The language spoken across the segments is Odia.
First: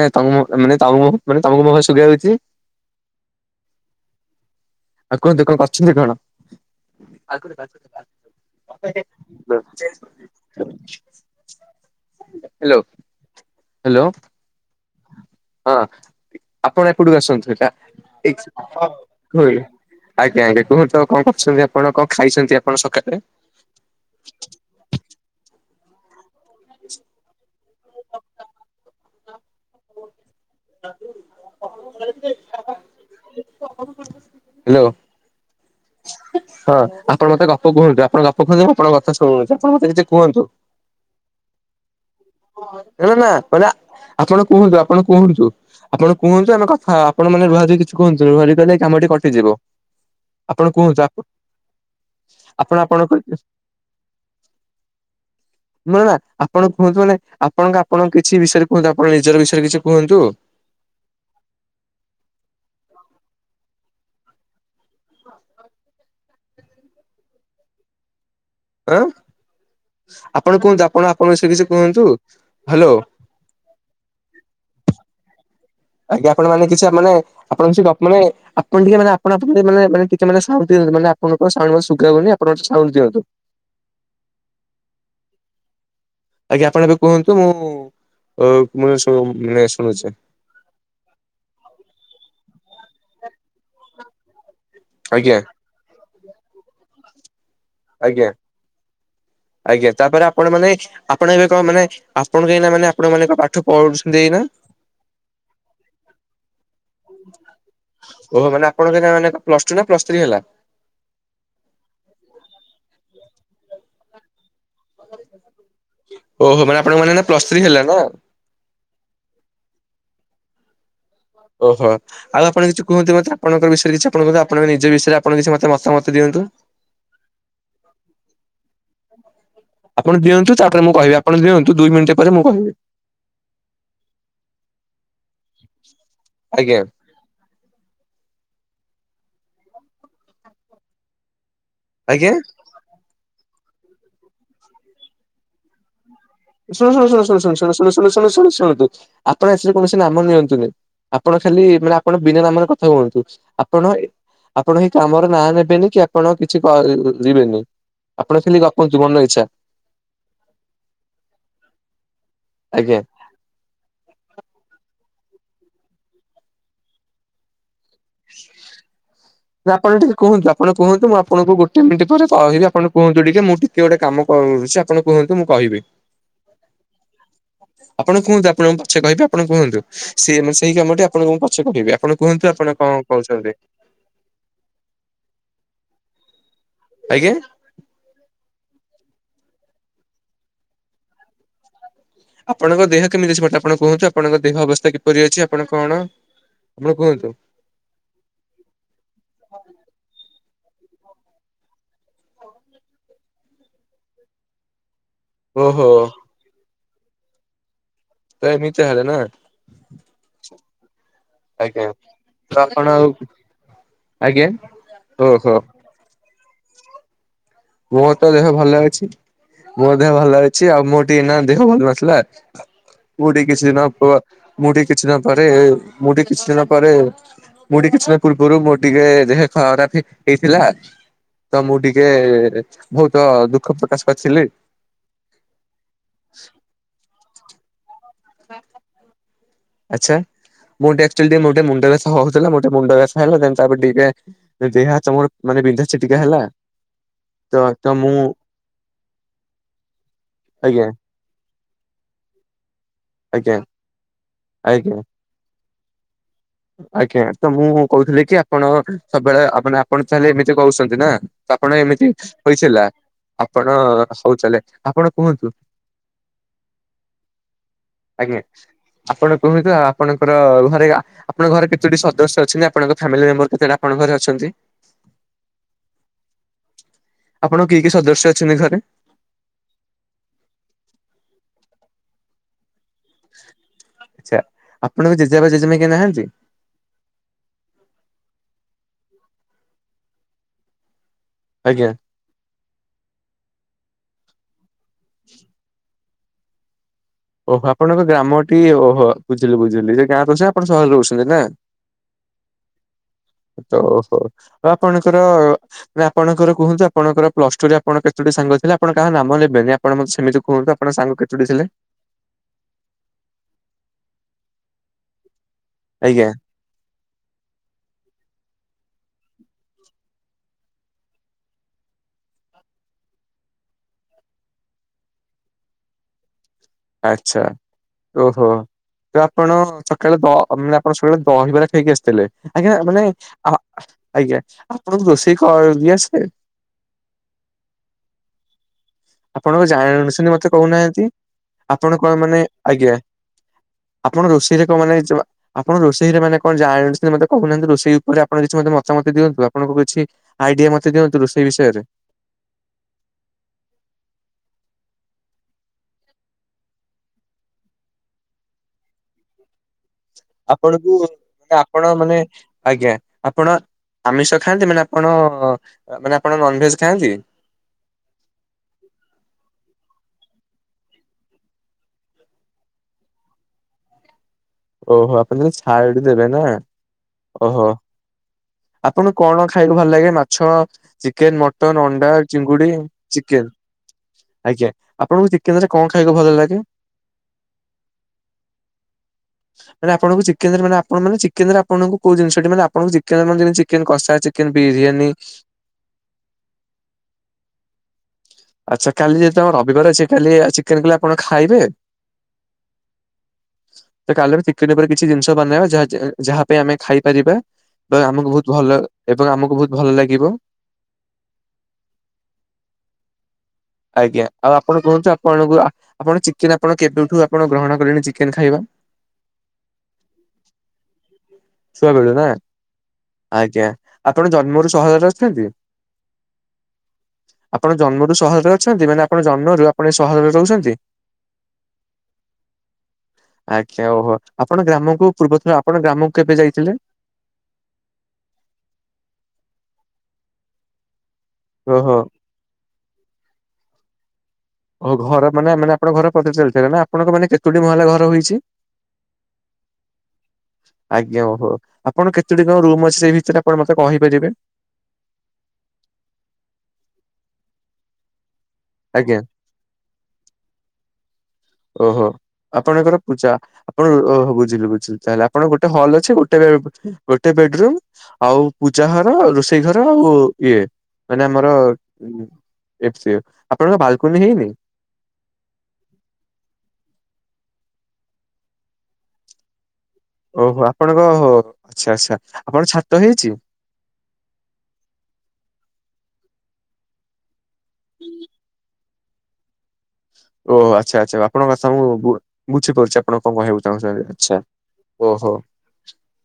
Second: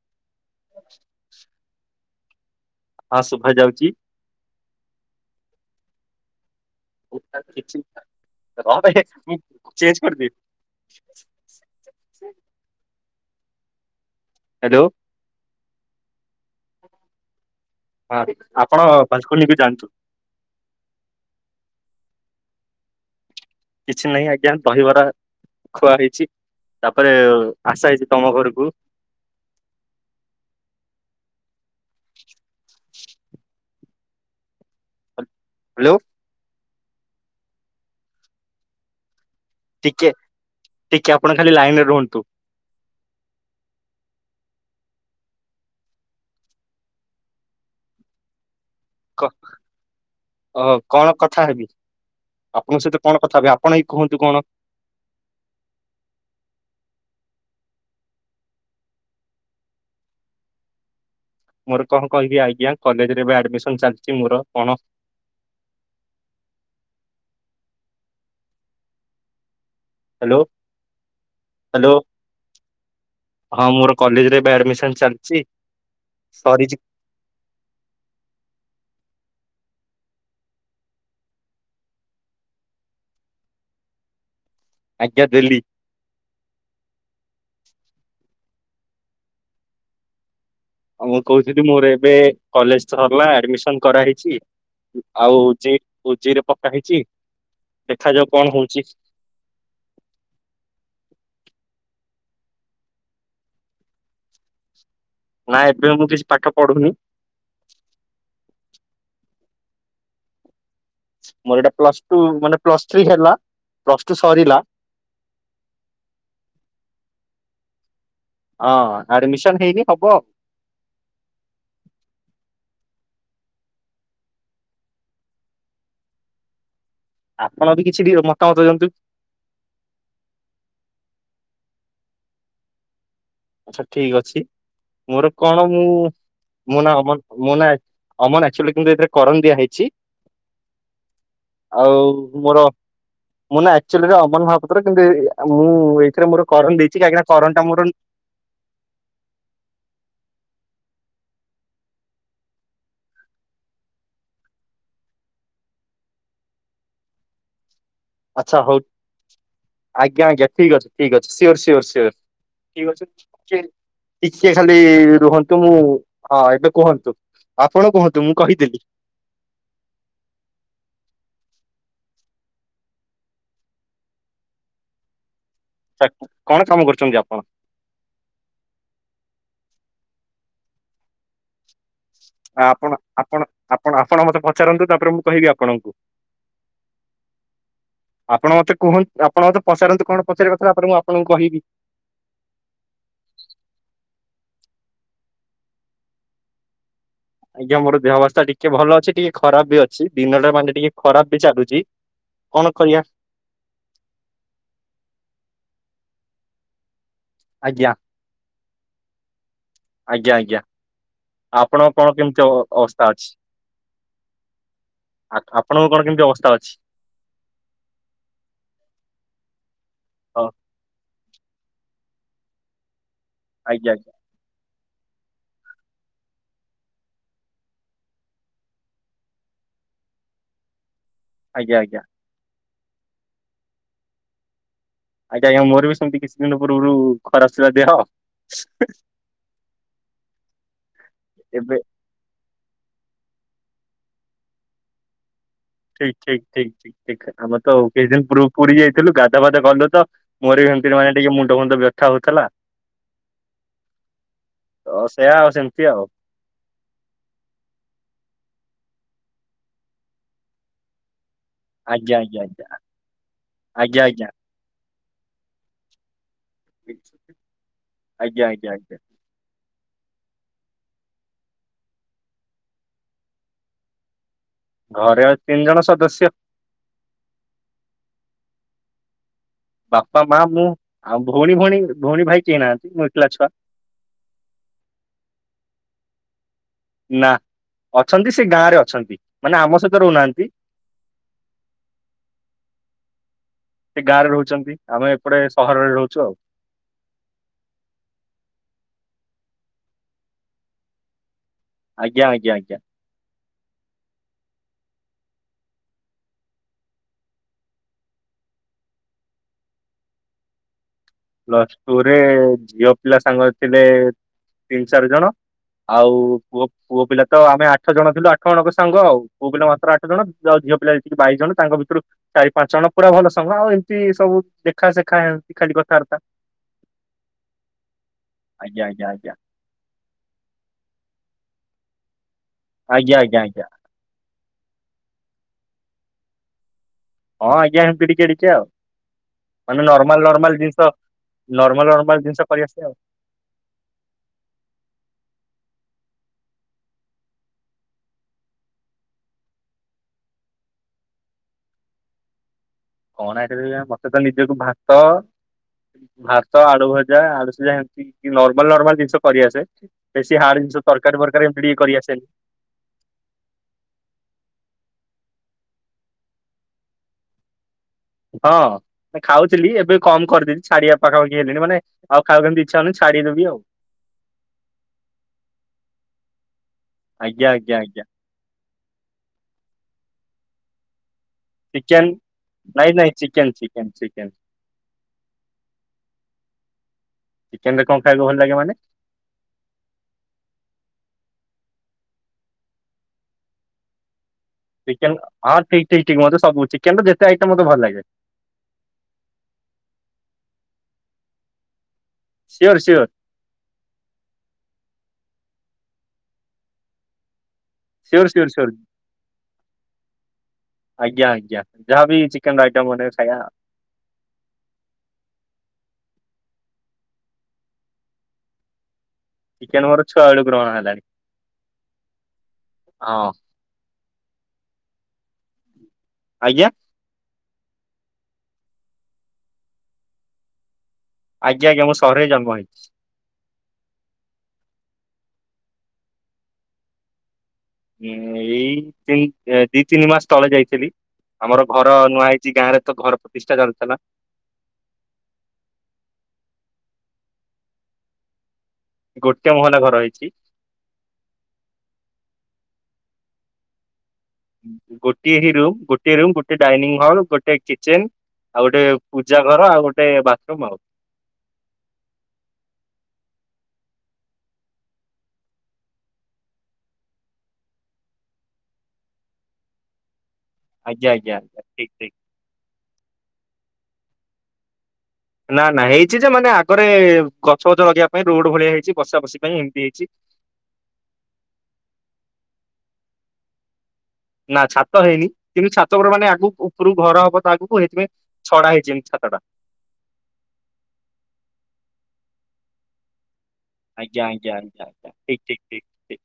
ନାଇଁ ତମ କୁ ମୋ ମାନେ ତାମ କୁ ମୋ ମାନେ ତମକୁ ମୋ ଭଏସ ସୁଗା ଯାଉଚି। ହଁ ଶୁଭା ଯାଉଚି। ଆଉ କୁହନ୍ତୁ କଣ କରୁଛନ୍ତି କଣ। [unintelligible] ରହବେ ମୁଁ ଚେଞ୍ଜ କରିଦେବି ହାଲୋ ହାଲୋ। ହାଲୋ। ହଁ ଆପଣ ଏପଟକୁ ଆସନ୍ତୁ ହେଲା ହଁ ଏଇ ଆପଣ ବାଲକୁନିକୁ ହୋଇ। ଯାଆନ୍ତୁ ଆଜ୍ଞା ଆଜ୍ଞା କୁହନ୍ତୁ କଣ କରଛନ୍ତି ଆପଣ କଁ ଖାଇଛନ୍ତି ଆପଣ ସକାଳେ। କିଛି ନାହିଁ ଆଜ୍ଞା ଦହିବାର ଖୁଆ ହେଇଛି। ତାପରେ ଆସା ହେଇଛି ତମ ଘରକୁ। ହାଲୋ। ହାଲୋ। ହଁ ଆପଣ ମତେ ଗପ କୁହନ୍ତୁ ଆପଣ ଗପ କୁହନ୍ତୁ ମୁଁ ଆପଣଙ୍କ କଥା ସୁଣୁଚି ଆପଣ ମତେ କିଛି ଟିକେ କୁହନ୍ତୁ। ଟିକେ ଆପଣ ଖାଲି ଲାଇନ ରେ ରୁହନ୍ତୁ। [unintelligible] ଆପଣ କୁହନ୍ତୁ ଆପଣ କୁହନ୍ତୁ ଆପଣ କୁହନ୍ତୁ ଆମେ କଥା ଆପଣ ମାନେ ରୁହା ରୁହି କିଛି କୁହନ୍ତୁ ରୁହା ରୁହୀ କଲେ। କାମଟି କଟିଯିବ। ଓ ଆପଣ ହୋ କୁହନ୍ତୁ କଣ କଥା ହେବି ଆପଣଙ୍କ ସହିତ କଣ କଥା ହେବି ଆପଣ ହି କୁହନ୍ତୁ କଣ। ମୁଁ ନା ଆପଣ କୁହନ୍ତୁ ମାନେ। ଆପଣଙ୍କ ଆପଣ କିଛି ବିଷୟରେ କୁହନ୍ତୁ ଆପଣ ନିଜର ବିଷୟରେ କିଛି କୁହନ୍ତୁ। ମୋର କହଁ କହିବି ଆଜ୍ଞା କଲେଜରେ ଏବେ ଆଡମିସନ୍ ଚାଲିଛି ମୋର କଣ [unintelligible] ଆଁ ହ୍ୟାଲୋ ଆପଣ କୁହନ୍ତୁ ଆପଣ ଆପଣ ବିଷୟରେ କିଛି ହ୍ୟାଲୋ କୁହନ୍ତୁ ହାଲୋ। ହଁ ମୋର କଲେଜ ରେ ଏବେ ଆଡମିସନ ଚାଲିଛି। ଆଜ୍ଞା ଆପଣ ମାନେ ସରିଛି କିଛି ମାନେ। ଆପଣଙ୍କ ସହିତ ଆପ ମାନେ ଆପଣ ଟିକେ ମାନେ ଆପଣ ଆପଣଙ୍କ ମାନେ ମାନେ ଟିକେ ମାନେ ସାଉଣ୍ଡ ଟିକେ ମାନେ ଆପଣ ଙ୍କ ସାଉଣ୍ଡ ମତେ ସୁଗାଯାଉନି। ରୋଜ ସାଉଣ୍ଡ ଦିଅନ୍ତୁ। ଆଜ୍ଞା ଦେଲି ଆଜ୍ଞା ଆପଣ ଏବେ କୁହନ୍ତୁ ମୁଁ ମୁ ଶୁ ମାନେ ଶୁଣୁଛେ ଆଉ ମୁଁ କହୁଥିଲି ମୋର ଏବେ କଲେଜତ ଲା ଆଡମିସନ କରାହେଇଛି ଆଜ୍ଞା ଆଉ ଚି କୋଚିରେ ପକା ହେଇଛି ଆଜ୍ଞା ଦେଖାଯାଉ କଣ ହଉଛି? ଆଜ୍ଞା ତାପରେ ଆପଣ ମାନେ ଆପଣ ଏବେ କଣ ମାନେ ଆପଣଙ୍କଇନା ମାନେ ଆପଣ ମାନେ କ ପାଠ ପଢୁଛନ୍ତି ଏଇ ନା? ନା ଏବେ ମୁଁ କିଛି ପାଠ ପଢୁନି। ଓହୋ ମାନେଆପଣଙ୍କ ଏନା ପ୍ଲସ୍ ଟୁ ନା ପ୍ଲସ୍ ଥ୍ରୀ ହେଲା? ମୋର ଏଇଟା ପ୍ଲସ ଟୁ ମାନେ ପ୍ଲସ ଥ୍ରୀ ହେଲା ପ୍ଲସ ଟୁ ସରିଲା ଓହୋ ମାନେ ଆପଣଙ୍କ ମାନେ ନା ପ୍ଲସ୍ ଥ୍ରୀ ହେଲା ନା? ହଁ ଆଡମିସନ ହେଇନି ହବ। ଓହୋ ଆଉ ଆପଣ କିଛି କୁହନ୍ତି ମତେ ଆପଣଙ୍କ ବିଷୟ କିଛି ଆପଣ କହନ୍ତୁ ଆପଣ ନିଜ ବିଷୟରେ ଆପଣ କିଛି ମତେ ମତାମତ ଦିଅନ୍ତୁ। ଆପଣ ବି କିଛି ଦିଅ ମତାମତ ଦିଅନ୍ତୁ। ଆପଣ ଦିଅନ୍ତୁ ତାପରେ ମୁଁ କହିଁବି ଆପଣ ଦିଅନ୍ତୁ ଦୁଇ ମିନିଟ ପରେ ମୁଁ କହିବି। ଆଚ୍ଛା ଠିକ ଅଛି ମୋର କଣ ମୁଁ ଆଜ୍ଞା ମୋ ନାଁ ଅମନ୍ ମୋ ନାଁ ଅମନ ଆକ୍ଚୁଆଲି କିନ୍ତୁ ଏଥିରେ କରନ ଦିଆ ହେଇଛି ଆଉ ଆଜ୍ଞା ମୋର ମୁଁ ନା ଆକ୍ଚୁଲିରେ ଅମନ ମହାପାତ୍ର କିନ୍ତୁ ଏ ଆ ମୁଁ ଏ ଏଥିରେ ମୋର କରନ ଦେଇଛି କାହିଁକିନା କରନଟା ମୋର ଶୁଣୁ ଶୁଣୁ ଶୁଣନ୍ତୁ ଆପଣ ଏଥିରେ କୌଣସି ନାମ ନିଅନ୍ତୁନି ଆପଣ ଖାଲି ମାନେ ଆପଣ ବିନା ନାମରେ କଥା କୁହନ୍ତୁ ଆପଣ ଏ ଆପଣ ଏହି କାମର ନାଁ ନେବେନି କି ଆପଣ କିଛିି କ ଯିବେନି ଆପଣ ଆଚ୍ଛା ସେଲି ହଉ ଗପନ୍ତୁ ମନ ଇଚ୍ଛା। ଆଜ୍ଞା ଆଜ୍ଞା ଠିକ ଅଛି ଠିକ ଅଛି ସିଓର ସିଓର ସିଓର ଠିକ ଆଜ୍ଞା ଅଛି। ଟିକେ ଖାଲି ରୁହନ୍ତୁ ମୁଁ ହଁ ଏବେ କୁହନ୍ତୁ ଆପଣ କୁହନ୍ତୁ? ତୁ ମୁଁ କହିଥିଲି। ନା ଆପଣ ଟିକେ କୁହନ୍ତୁ ଆପଣ କୁହନ୍ତୁ ମୁଁ ଆପଣଙ୍କୁ ଗୋଟେ ମିନିଟ ପରେ କହିବି ଆପଣ କୁହନ୍ତୁ ଟିକେ ମୁଁ କିଏ ଗୋଟେ କାମ କରୁଛି ଆପଣ କୁହନ୍ତୁ ମୁଁ କହିବି। ତାକୁ କଣ କାମ କରୁଛନ୍ତି ଆପଣ? ଆପଣ କୁହନ୍ତୁ ଆପଣଙ୍କୁ ମୁ ପଛେ କହିବେ ଆପଣ କୁହନ୍ତୁ ସେ ମାନେ ସେଇ କାମ ଟି ଆପଣଙ୍କୁ ପଛେ କହିବେ ଆପଣ କୁହନ୍ତୁ ଆପଣ କଣ କହୁଛନ୍ତି? କଣ ଆପଣ ମତେ ପଚାରନ୍ତୁ ତାପରେ ମୁଁ କହିବି ଆପଣଙ୍କୁ? ଆଜ୍ଞା ଆପଣ ମତେ କୁହୁ ଆପଣ ମତେ ପଚାରନ୍ତୁ କଣ ପଚାରିବା କଥାପରେ ମୁଁ ଆପଣଙ୍କୁ କହିବି? ଆପଣଙ୍କ ଦେହ କେମିତି ଅଛି ମତେ ଆପଣ କୁହନ୍ତୁ ଆପଣଙ୍କ ଦେହ ଅବସ୍ଥା କିପରି ଅଛି ଆପଣ କଣ? ଆପଣ କୁହନ୍ତୁ? ଆଜ୍ଞା ମୋର ଦେହବସ୍ଥା ଟିକେ ଭଲ ଅଛି ଟିକେ ଖରାପ ବି ଅଛି ଦିନଟା ମାନେ ଟିକେ ଖରାପ ବି ଚାଲୁଛି। କଣ କରିବା? ଓହୋ ହୋ ଆଜ୍ଞା ତ ଏମିତି ଚାହେଲେ ନାଁ ଆଜ୍ଞା ଆଜ୍ଞା ଆଜ୍ଞା ଆପଣଙ୍କ କଣ କେମିତି ତ ଆପଣ ଅବସ୍ଥା ଆଉ ଅଛି? ଆଜ୍ଞା ଓହୋ ଆପଣଙ୍କ କଣ କେମିତି ଅବସ୍ଥା ଅଛି? ମୋର ତ ଦେହ ଭଲ ଅଛି। ମୋ ଦେହ ଭଲ ହଁ ଅଛି ଆଉ ମୋ ଟିକେ ନା ଦେହ ଭଲ ନଥିଲା ମୁଁ ଟିକେ ସିନା ଆଜ୍ଞା ଆଜ୍ଞା ପ ମୁଁ ଠି କିଛି ଦିନ ପରେ ମୁଠି କିଛି ଦିନ ପରେ ମୁଁ ଟିକେ କିଛି ଦିନ ପୂର୍ବରୁ ମୋ ଟିକେ ଯେହ ଖରାପି ହେଇଥିଲା ତ ଆଜ୍ଞା ମୁଁ ଆଜ୍ଞା ଟିକେ ବହୁତ ଦୁଃଖ ପ୍ରକାଶ କରିଥିଲି। ଆଜ୍ଞା ଆଜ୍ଞା ମୋର ବି ସେମିତି କିଛି ଦିନ ପୂର୍ବରୁ ଖରା ଆସୁଥିଲା ଦେହ ଆଚ୍ଛା ମୁଁ ଟିକେ ଆକ୍ଚୁଆଲ ଟିକେ ଏବେ ମୁଣ୍ଡ ଅ ହଉଥିଲା ଗୋଟେ ମୁଣ୍ଡ ବେସା ହେଲାଇ ଗଲା ଦେନ ତାପରେ ଟିକେ [unintelligible] ତମର ମାନେ [unintelligible] ଠିକ୍ ଠିକ ଠିକ। ଶିଖେ ତ ଧାମତ ତ ମୁଁ ବେଢ଼ଙ୍ଗପୂର ପୁରୀ ଯାଇଥିଲୁ ଗାଧା ପାଧ କଲୁ ତ ମୋର ବି ଆଜ୍ଞା ଏମିତି ଟିକେ ମୁଣ୍ଡ ଫୁଣ୍ଡ ବ୍ୟଥା ହଉଥିଲା। ଆଜ୍ଞା ଆଜ୍ଞା। ସେୟା ଆଉ ସେମିତି ଆଉ। ଆଜ୍ଞା ତ ମୁଁ କହୁଥିଲି କି ଆପଣ ସବୁବେଳେ ଆପାନା ଆପଣ ତାହେଲେ ଏମିତି କହୁଛନ୍ତି ନା। ଆପଣ ଏମିତି ଆଜ୍ଞା ଆଜ୍ଞା ହେଇଥିଲା ଆପଣ ଆଜ୍ଞା ଆଜ୍ଞା ଆଜ୍ଞା। ହଉ ଚାଲେ ଆପଣ କୁହନ୍ତୁ? ଆଜ୍ଞା ଆପଣ କହନ୍ତୁ? ଆପଣଙ୍କର ଘରେ ଆପଣଙ୍କ ଘରେ କେତୋଟି ସଦସ୍ୟ ଅଛନ୍ତି ଆପଣଙ୍କ ଫ୍ୟାମିଲି ମେମ୍ବର କେତେଟା ଆପଣଙ୍କ ଘରେ ଅଛନ୍ତି? ଘରେ ଆଉ ତିନି ଜଣ ସଦସ୍ୟ। ଆପଣ କିଏ କିଏ ସଦସ୍ୟ ଅଛନ୍ତି ଘରେ? ବାପା ମା ମୁଁ ଆଉ ଭଉଣୀ ଭଉଣୀ ଭଉଣୀ ଭାଇ କେହିନାହାନ୍ତି ମୁଁ ଏକଲା ଛୁଆ ଆଛା ଆପଣଙ୍କ ଜେଜେ ବାପା ଜେଜେମା କେହି ନାହାନ୍ତି? ନା ଅଛନ୍ତି ସେ ଗାଁ ରେ ଅଛନ୍ତି ମାନେ ଆମ ସହିତ ରହୁନାହାନ୍ତି। ଆଜ୍ଞା। ସେ ଗାଁରେ ରହୁଛନ୍ତି ଆମେ ଏପଟେ ସହରରେ ରହୁଛୁ ଆଉ। ଓହୋ ଆପଣଙ୍କ ଗ୍ରାମ ଟି ଓହୋ ବୁଝିଲି ବୁଝିଲି ଯେ ଗାଁ ରେ ଅଛନ୍ତି ଆପଣ ସହରରେ ରହୁଛନ୍ତି ନା? ଆଜ୍ଞ ଆଜ୍ଞା ଆଜ୍ଞା। ଦସ ଓ ଆପଣଙ୍କର ଆପଣଙ୍କର କୁହନ୍ତୁ ଆପଣଙ୍କ ପର୍ଲସଟୁ ରେ ଆପଣର କେତୋଟି ସାଙ୍ଗ ଥିଲେ ଆପଣ କାହା ନାମ ନେବେନି। ଆପଣ ସେମିତି କୁହୁନ୍ତୁ ଆପଣ ସାଙ୍ଗ କେତ ପ୍ଲସ ଟୁରେ ଝିଅ ପିଲା ସାଙ୍ଗ ଥିଲେ ତିନି ଚାରି ଜଣ। ଆଉ ଆଜ୍ଞା ପୁଅ ପୁଅ ପିଲା ତ ଆମେ ଆଠ ଜଣ ଥିଲୁ ଆଠ ଜଣଙ୍କ ସାଙ୍ଗ ଆଉ ପୁଅ ପିଲା ମାତ୍ର ଆଠ ଜଣ ଆଉ ଝିଅ ପିଲା ହେଇକି ବାଇଶି ଜଣ ତାଙ୍କ ଭିତରୁ ଚାରି ପାଞ୍ଚ ଜଣ ପୁରା ଭଲ ସଙ୍ଗ ଆଉ ଏମିତି ସବୁ ଦେଖାସେଖା ହେମିତି ଖାଲି କଥାବାର୍ତ୍ତା। ଆଛା ଓହୋ ଆଜ୍ଞା ଆଜ୍ଞା ତ ଆଜ୍ଞା ଆପଣ ସଳେ ଦ ମାନେ ଆପଣ ସକାଳେ ଦହିବରା ଖାଇକି ଆସିଥିଲେ ଆଜ୍ଞା ମାନେ ଆଜ୍ଞା ଆଜ୍ଞା ଆ ଆଜ୍ଞା ଆଜ୍ଞା ଆପଣଙ୍କୁ ରୋଷେଇ କରି ଆସେ? ହଁ ଆଜ୍ଞାିି ହେମିତି ଟିକେ ଟିକେ ଆଉ। ଆପଣଙ୍କ ମାନେ ନର୍ମାଲ ଜାଣିଚ ମତେ ନର୍ମାଲ ଜିନିଷ କହୁନାହାନ୍ତି ନର୍ମାଲ ଆପଣ କଣ ନର୍ମାଲ ମାନେ ଜିନିଷ କରି ଆସେ ଆଉ ଆଜ୍ଞା। ଆପଣ ରୋଷେଇରେ କ ମାନେ ଯମା ଆପଣ ରୋଷେଇରେ ମାନେ କଣ ଜାଛନ୍ତି ମତେ କହୁନାହାନ୍ତି ରୋଷେଇ ଉପରେ ଆପଣ କିଛି ମତାମତି ଦିଅନ୍ତୁ ଆପଣଙ୍କୁ କିଛି ଆଇଡିଆ ମତେ ଦିଅନ୍ତୁ ରୋସେଇ ବିଷୟରେ? କଣ ଆଇଡିଆ ମତେ ତ ନିଜକୁ ଭାତ ଭାତ ଆଳୁ ଭଜା ଆଳୁସିଜା ହେମିତି ନର୍ମାଲ ନର୍ମାଲ ଜିନିଷ କରିଆସେ। ବେଶୀ ହାର୍ଡ ଜିନିଷ ଆପଣଙ୍କୁ ତରକାରୀ ଫରକାରୀ ମାନେ ଏମିତି ଟିକେ ଆପଣ ମାନେ କରିଆସେନି। ଆଜ୍ଞା। ଆପଣ ଆମିଷ ଖାଆନ୍ତି ମାନେ ଆପଣ ମାନେ ଆପଣ ନନଭେଜ୍ ଖାଆନ୍ତି? ହଁ। ଖାଉଥିଲି ଏବେ କମ କରିଦଥିଲ ଛଡିବା ପାଖାପାଖି ହେଲିଣି ମାନେ ଆଉ ଖାଉକୁ ଯେମିତି ଇଛ ହଉନି ଛାଡିଦେବି ଆଉ। ଓହୋ ଆପଣ ଯ ଛାଡି ଦେବେ ନା ଆଜ୍ଞା ଓହୋ। ଆଜ୍ଞା ଆଜ୍ଞା ଆପଣଙ୍କୁ କଣ ଖାଇଲୁ ଭଲ ଲାଗେ ମାଛ ଚିକେନ ମଟ ମଟନ ଚିକେନ ଅଣ୍ଡା ଚିଙ୍ଗୁଡି ନାଇଁ ନାଇଁ ଚିକେନ୍। ଚିକେନ ଚିକେନ ଚିକେନ ଆଜ୍ଞା ଆପଣଙ୍କୁ ଚିକେନ୍ ରେ କଣ ଖାଇବାକୁ ଭଲ ଲାଗେ? ଚିକେନ୍ ରେକଣ ଖାଇବାକୁ ଭଲ ଲାଗେ ମାନେ? ମାନେ ଆପଣଙ୍କୁ ଚିକେନେରେ ମେ ଚିକେନରେ ଆପଣ କଉ ଜିନିଷଟି ମାନେ ଆପଣଙ୍କୁ ଦେଖନ୍ତୁମ ଦିନେ ଚିକେନ କଷା ଚିକେନ ବିରିୟାନୀ ଠିକ୍ ଠିକ୍ ମତେ ସବୁ ଚିକେନ ର ଯେତେ ଆଇଟମ୍ ମତେ ଭଲ ଲାଗେ। ଆଚ୍ଛା କାଲି ଜେ ତମ ରବିବାର ଅଛି କାଲି ଆ ଚିକେନ କଲେ ଆପଣ ଖାଇବେ? Sure sure. ତ କାଲି ଆମେ ଚିକେନ ଉପରେ କିଛି ଜିନିଷ ବନେଇବା ଯହା ଯା ଯାହା ପାଇଁ ଆମେ ଖାଇପାରିବା। ତ ଆମକୁ ସିଓର ବହୁତ୍ ସିଓର ସିଓର ଭଲ ଏବଂ ଆମକୁ ବହୁତ ଭଲ ଲାଗିବ। ଆଜ୍ଞା ଆଜ୍ଞା ଯାହାବି ଚିକେନ ଆଇଟମ୍ ବନେଇବେ ଖାଇବା। ଆଜ୍ଞା ଆଉ ଆପଣ କୁହନ୍ତୁ ଆପଣଙ୍କୁ ଆ ଆପଣ ଚିକେନ ଆପଣ କେବେଠୁ ଆପଣ ଗ୍ରହଣ କଲେଣି ଚିକେନ ଖାଇବା? ଚିକେନ ମୋର ଛୁଆ ବେଳୁ ଗ୍ରହଣ ହେଲାଣି ଛୁଆ ବେଳୁ ନା ହଁ ଆଜ୍ଞା। ଆପଣ ଜନ୍ମରୁ ସହରରେ ଅଛନ୍ତି। ଆଜ୍ଞା। ଆପଣ ଜନ୍ମରୁ ସହରରେ ଅଛନ୍ତି ମାନେ ଆପଣ ଜନ୍ମରୁ ଆପଣ ସହରରେ ରହୁଛନ୍ତି? ଆଜ୍ଞା ଆଜ୍ଞା ମୁଁ ସହରରେ ଜନ୍ମ ହେଇଚି। ଆଜ୍ଞା ଓହୋ ଆପଣ ଗ୍ରାମକୁ ପୂର୍ବଥର ଆପଣ ଗ୍ରାମକୁ କେବେ ଯାଇଥିଲେ? ଉଁ ଏଇତିନ୍ ଦି ତିନି ମାସ୍ ତଳେ ଯାଇଥିଲି ଆମର ଓହୋ ଘର ନୂଆ ହେଇ କି ଗାଁରେତ ଘର ପ୍ରତିଷ୍ଠା ଚାଲୁଥିଲା। ଓ ଘର ମାନେ ମାନେ ଆପଣଙ୍କ ଘର ପ୍ରତିସ୍ ଚାଲିଥିଲା ନା ଆପଣଙ୍କ ମାନେ କେତୋଟି ମହଲା ଘର ହୋଇଛି? ଗୋଟେ ମହଲା ଘର ହେଇଛି। ଆଜ୍ଞା ଓହୋ ଆପଣ କେତୋଟି କଣ ରୁମ୍ ଅଛି ସେଇ ଭିତରେ ଆପଣ ମତେ କହିପାରିବେ? ଗୋଟିଏ ହି ରୁମ୍ ଗୋଟିଏ ରୁମ୍ ଗୋଟେ ଡାଇନିଙ୍ଗ ହଲ୍ ଗୋଟେ କିଚେନ ଆଉ ଗୋଟେ ଆଜ୍ଞା ପୂଜା ଘର ଆଉ ଗୋଟେ ବାଥରୁମ୍ ଆଉ ଓହୋ ଆପଣଙ୍କର ପୂଜା ଆପଣ ଓଃ ବୁଝିଲୁ ବୁଝିଲୁ ତାହେଲେ ଆପଣ ଗୋଟେ ହଲ୍ ଅଛି ଗୋଟେ ଗୋଟେ ବେଡରୁମ୍ ଆଉ ପୂଜା ଘର ରୋଷେଇ ଘର ଆଉ ଇଏ ଆଜ୍ଞା ମାନେ ଆଜ୍ଞା ଆମର ଆଜ୍ଞା ଠିକ ଉଁ ଠିକ। ଏମଟି ଥିବ ଆପଣ ବାଲକୁନି ହେଇନି? ନା ନା ହେଇଛି ଯେ ମାନେ ଆଗରେ ଗଛ ଫଛ ଲଗେଇିବା ପାଇଁ ରୋଡ ଭଳିଆ ହେଇଛି ବସା ବସି ପାଇଁ ଏମିତି ହେଇଛି। ଓହୋ ଆପଣଙ୍କ ଓଃ ଆଚ୍ଛା ଆଚ୍ଛା ଆପଣ ଛାତ ହେଇଛି? ନା ଛାତ ହେଇନି କିନ୍ତୁ ଛାତପର ମାନେ ଆଗକୁ ଉପରୁକୁ ଘର ହବ ଆଗକୁ ହେଇଥିପାଇଁ ଛଡା ହେଇଚି ଏନ୍ତି ଛାତଟା। ଓହୋ ଆଚ୍ଛା ଆଚ୍ଛା ଆପଣଙ୍କ କଥା ମୁଁ ବୁ -ବୁଝିପାରୁଛି। ଆପଣ କଣ କହିଆକୁ ଚାହୁଁଛନ୍ତି ଆଜ୍ଞା ଆଛା ଆଜ୍ଞା ଆଜ୍ଞା ଆଜ୍ଞା ଓହୋ। ଠିକ ଠିକ ଠିକ ଠିକ।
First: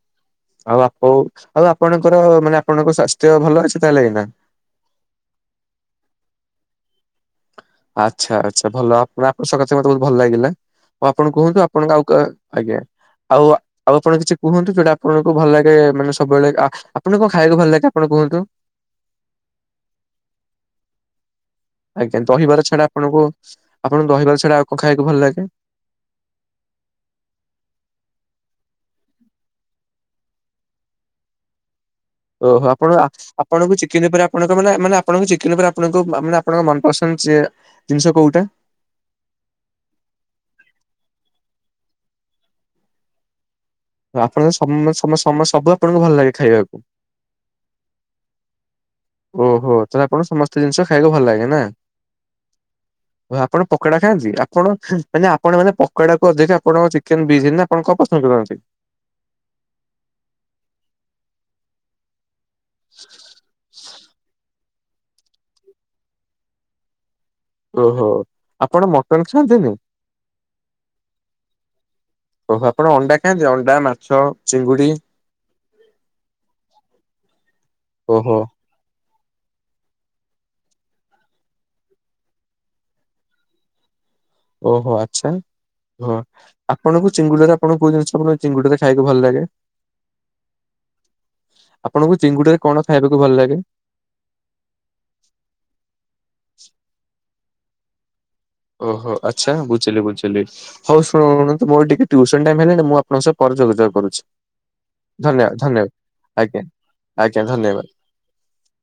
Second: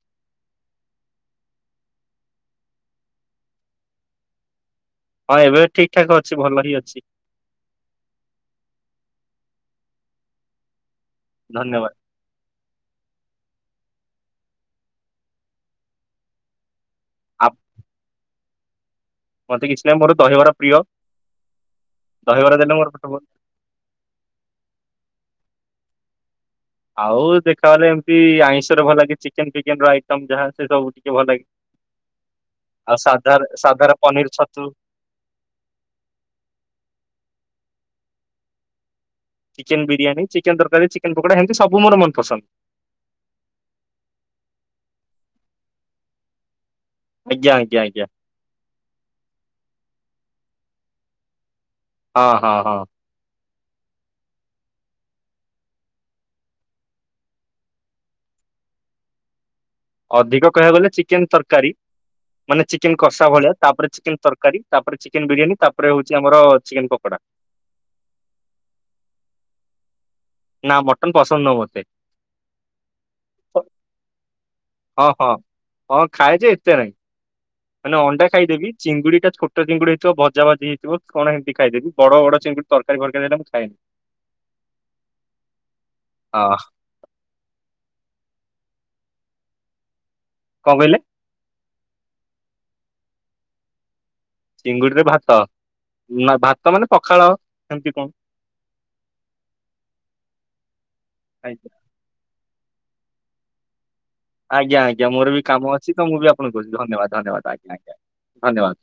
ଆଉ ଆପୋଣ ଆଉ ଆପଣଙ୍କର ମାନେ ଆପଣଙ୍କ ସ୍ୱାସ୍ଥ୍ୟ ଭଲ ଅଛି ତାହେଲେ ଏଇନା? ହଁ ଏବେ ଠିକ ଠାକ ଅଛି ଭଲ ହିଁ ଅଛି। ଆଚ୍ଛା ଆଚ୍ଛା ଭଲ ଆପଣ ଆପଣଙ୍କ ସହ କଥା ହେଇ ମତେ ବହୁତ ଭଲ ଲାଗିଲା ଆଉ ଆପଣ କୁହନ୍ତୁ ଆପଣଙ୍କ ଧନ୍ୟବାଦ। ଆଉ ଆଜ୍ଞା ଆଉ ଆଉ ଆପଣ କିଛି କୁହନ୍ତୁ ଯୋଉଟା ଆପଣଙ୍କୁ ଭଲ ଲାଗେ ମାନେ ସବୁବେଳେ ଆ ଆ ଆପଣଙ୍କୁ କଣ ଆ ଖାଇଆକୁ ଭଲ ଲାଗେ ଆପଣ କୁହନ୍ତୁ? ମତେ କିଛି ନାହିଁ ମୋର ଦହିବାର ପ୍ରିୟ। ଆଜ୍ଞା ଦହିବରା ଦହିବାର ଦେଲେ ଛଡା ମୋର ପେଟ ଆପଣଙ୍କୁ ଆପଣଙ୍କୁ ଦହିବାର ଛଡା ଆଉ କଣ ଖାଇବାକୁ ଭଲ ଲାଗେ? ଆଉ ଦେଖାଗଲେ ଏମିତି ଆଇଁଷରେ ଭଲ ଲାଗେ ଚିକେନ ଫିକେନ ର ଆଇଟମ ଯାହା ସେ ସବୁ ଟିକେ ଭଲ ଲାଗେ। ଓହୋ ଆଉ ଆପଣ ସାଧା ଆପଣଙ୍କୁ ସାଧାର ଚିକେନ୍ ପରେ ପନିର ଆପଣଙ୍କ ଛତୁ ମାନେ ମାନେ ଆପଣଙ୍କୁ ଚିକେନ ପରେ ଆପଣଙ୍କୁ ମାନେ ଆପଣଙ୍କ ମନପସନ୍ଦ ସେ ଜିନିଷ କେଉଁଟା? ଚିକେନ ବିରିୟାନୀ ଚିକେନ ତରକାରୀ ଚିକେନ ପକୋଡ଼ା ଏମିତି ସବୁ ମୋର ମନପସନ୍ଦ। ଆପଣ ସମ ସମ ସମ ସବୁ ଆପଣଙ୍କୁ ଭଲ ଲାଗେ ଖାଇବାକୁ। ଆଜ୍ଞା ଆଜ୍ଞା ଆଜ୍ଞା। ଓହୋ ତାହଲେ ଆପଣ ସମସ୍ତେ ଜିନିଷ ଖାଇଆକୁ ଭଲ ଲାଗେ ନା। ହଁ ହଁ ହଁ। ଓଃ ଆପଣ ପକୋଡା ଖାଆନ୍ତି ଆପଣ ମାନେ ଆପଣ ମାନେ ପକୋଡାକୁ ଅଧିକ ଆପଣଙ୍କ ଚି କେନ୍ ବିରୀୟାନୀ ନା ଆପଣ କଣ ପସନ୍ଦ କରନ୍ତି? ଅଧିକ କହିବାକୁ ଗଲେ ଚିକେନ ତରକାରୀ ମାନେ ଚିକେନ କଷା ଭଳିଆ ତାପରେ ଚିକେନ ତର ତକାରୀ ତାପରେ ଚିକେନ ବିରିୟାନୀ ତାପରେ ହଉଛି ଆମର ଚିକେନ ପକୋଡା ଓହୋ ଆପଣ ମଟନ ଖାଆନ୍ତିନି? ନା ମଟନ ପସନ୍ଦ ନୁହଁ ମୋତେ। ଓହ ଆପଣ ଅଣ୍ଡା ଖାନ୍ତି ଅଣ୍ଡା ମାଛ ଚିଙ୍ଗୁଡି? ଓହଁ ହଁ ଖାଏ ଜେ ଏତେ ନାହିଁ ମାନେ ଅଣ୍ଡା ଓହୋ ଖାଇଦେବି। ଚିଙ୍ଗୁଡ଼ି ଟା ଛୋଟ ଚିଙ୍ଗୁଡ଼ି ହେଇଥିବ ଭଜା ଭାଜି ହେଇଥିବ କଣ ଏମତି ଖାଇଦେବି ବଡ଼ ବଡ଼ ଚିଙ୍ଗୁଡ଼ି ତରକାରୀ ଫରକାରୀ ମୁ ଖାଏନି। ଓହୋ ଆଚ୍ଛା ଆ ହଁ ଆପଣ ଚିଙ୍ଗୁଡାରେ ଆପଣ କଉ ଜିନି ଆପଣ ଚିଙ୍ଗୁଡି ରେ ଖାଇକୁ ଭଲ ଲାଗେ। କଣ କହିଲେ। ଆପଣଙ୍କୁ ଚିଙ୍ଗୁଡିରେ କଣ ଖାଇବାକୁ ଭଲ ଲାଗେ। ଚିଙ୍ଗୁଡିରେ ଭାତ ନା ଭାତ ମାନେ ପଖାଳ ସେମିତି କଣ? ଓହୋ ଆଚ୍ଛା ବୁଝିଲି ବୁଝିଲି ହଉ ଶୁଣ ଆଜ୍ଞା ମୋର ଟିକେ ଟ୍ୟୁସନ ଟାଇମ୍ ହେଲେଣି ମୁଁ ଆପଣଙ୍କ ସହ ପରେ ଯୋଗାଯୋଗ କରୁଛି। ଆଜ୍ଞା ଆଜ୍ଞା ମୋର ବି ଧନ୍ୟବାଦ କାମ ଧନ୍ୟବାଦ ଅଛି ତ ମୁଁ ବି ଆପଣଙ୍କୁ ଆଜ୍ଞା କହୁଛି ଧନ୍ୟବାଦ ଧନ୍ୟବାଦ ଆଜ୍ଞା ଆଜ୍ଞା ଧନ୍ୟବାଦ।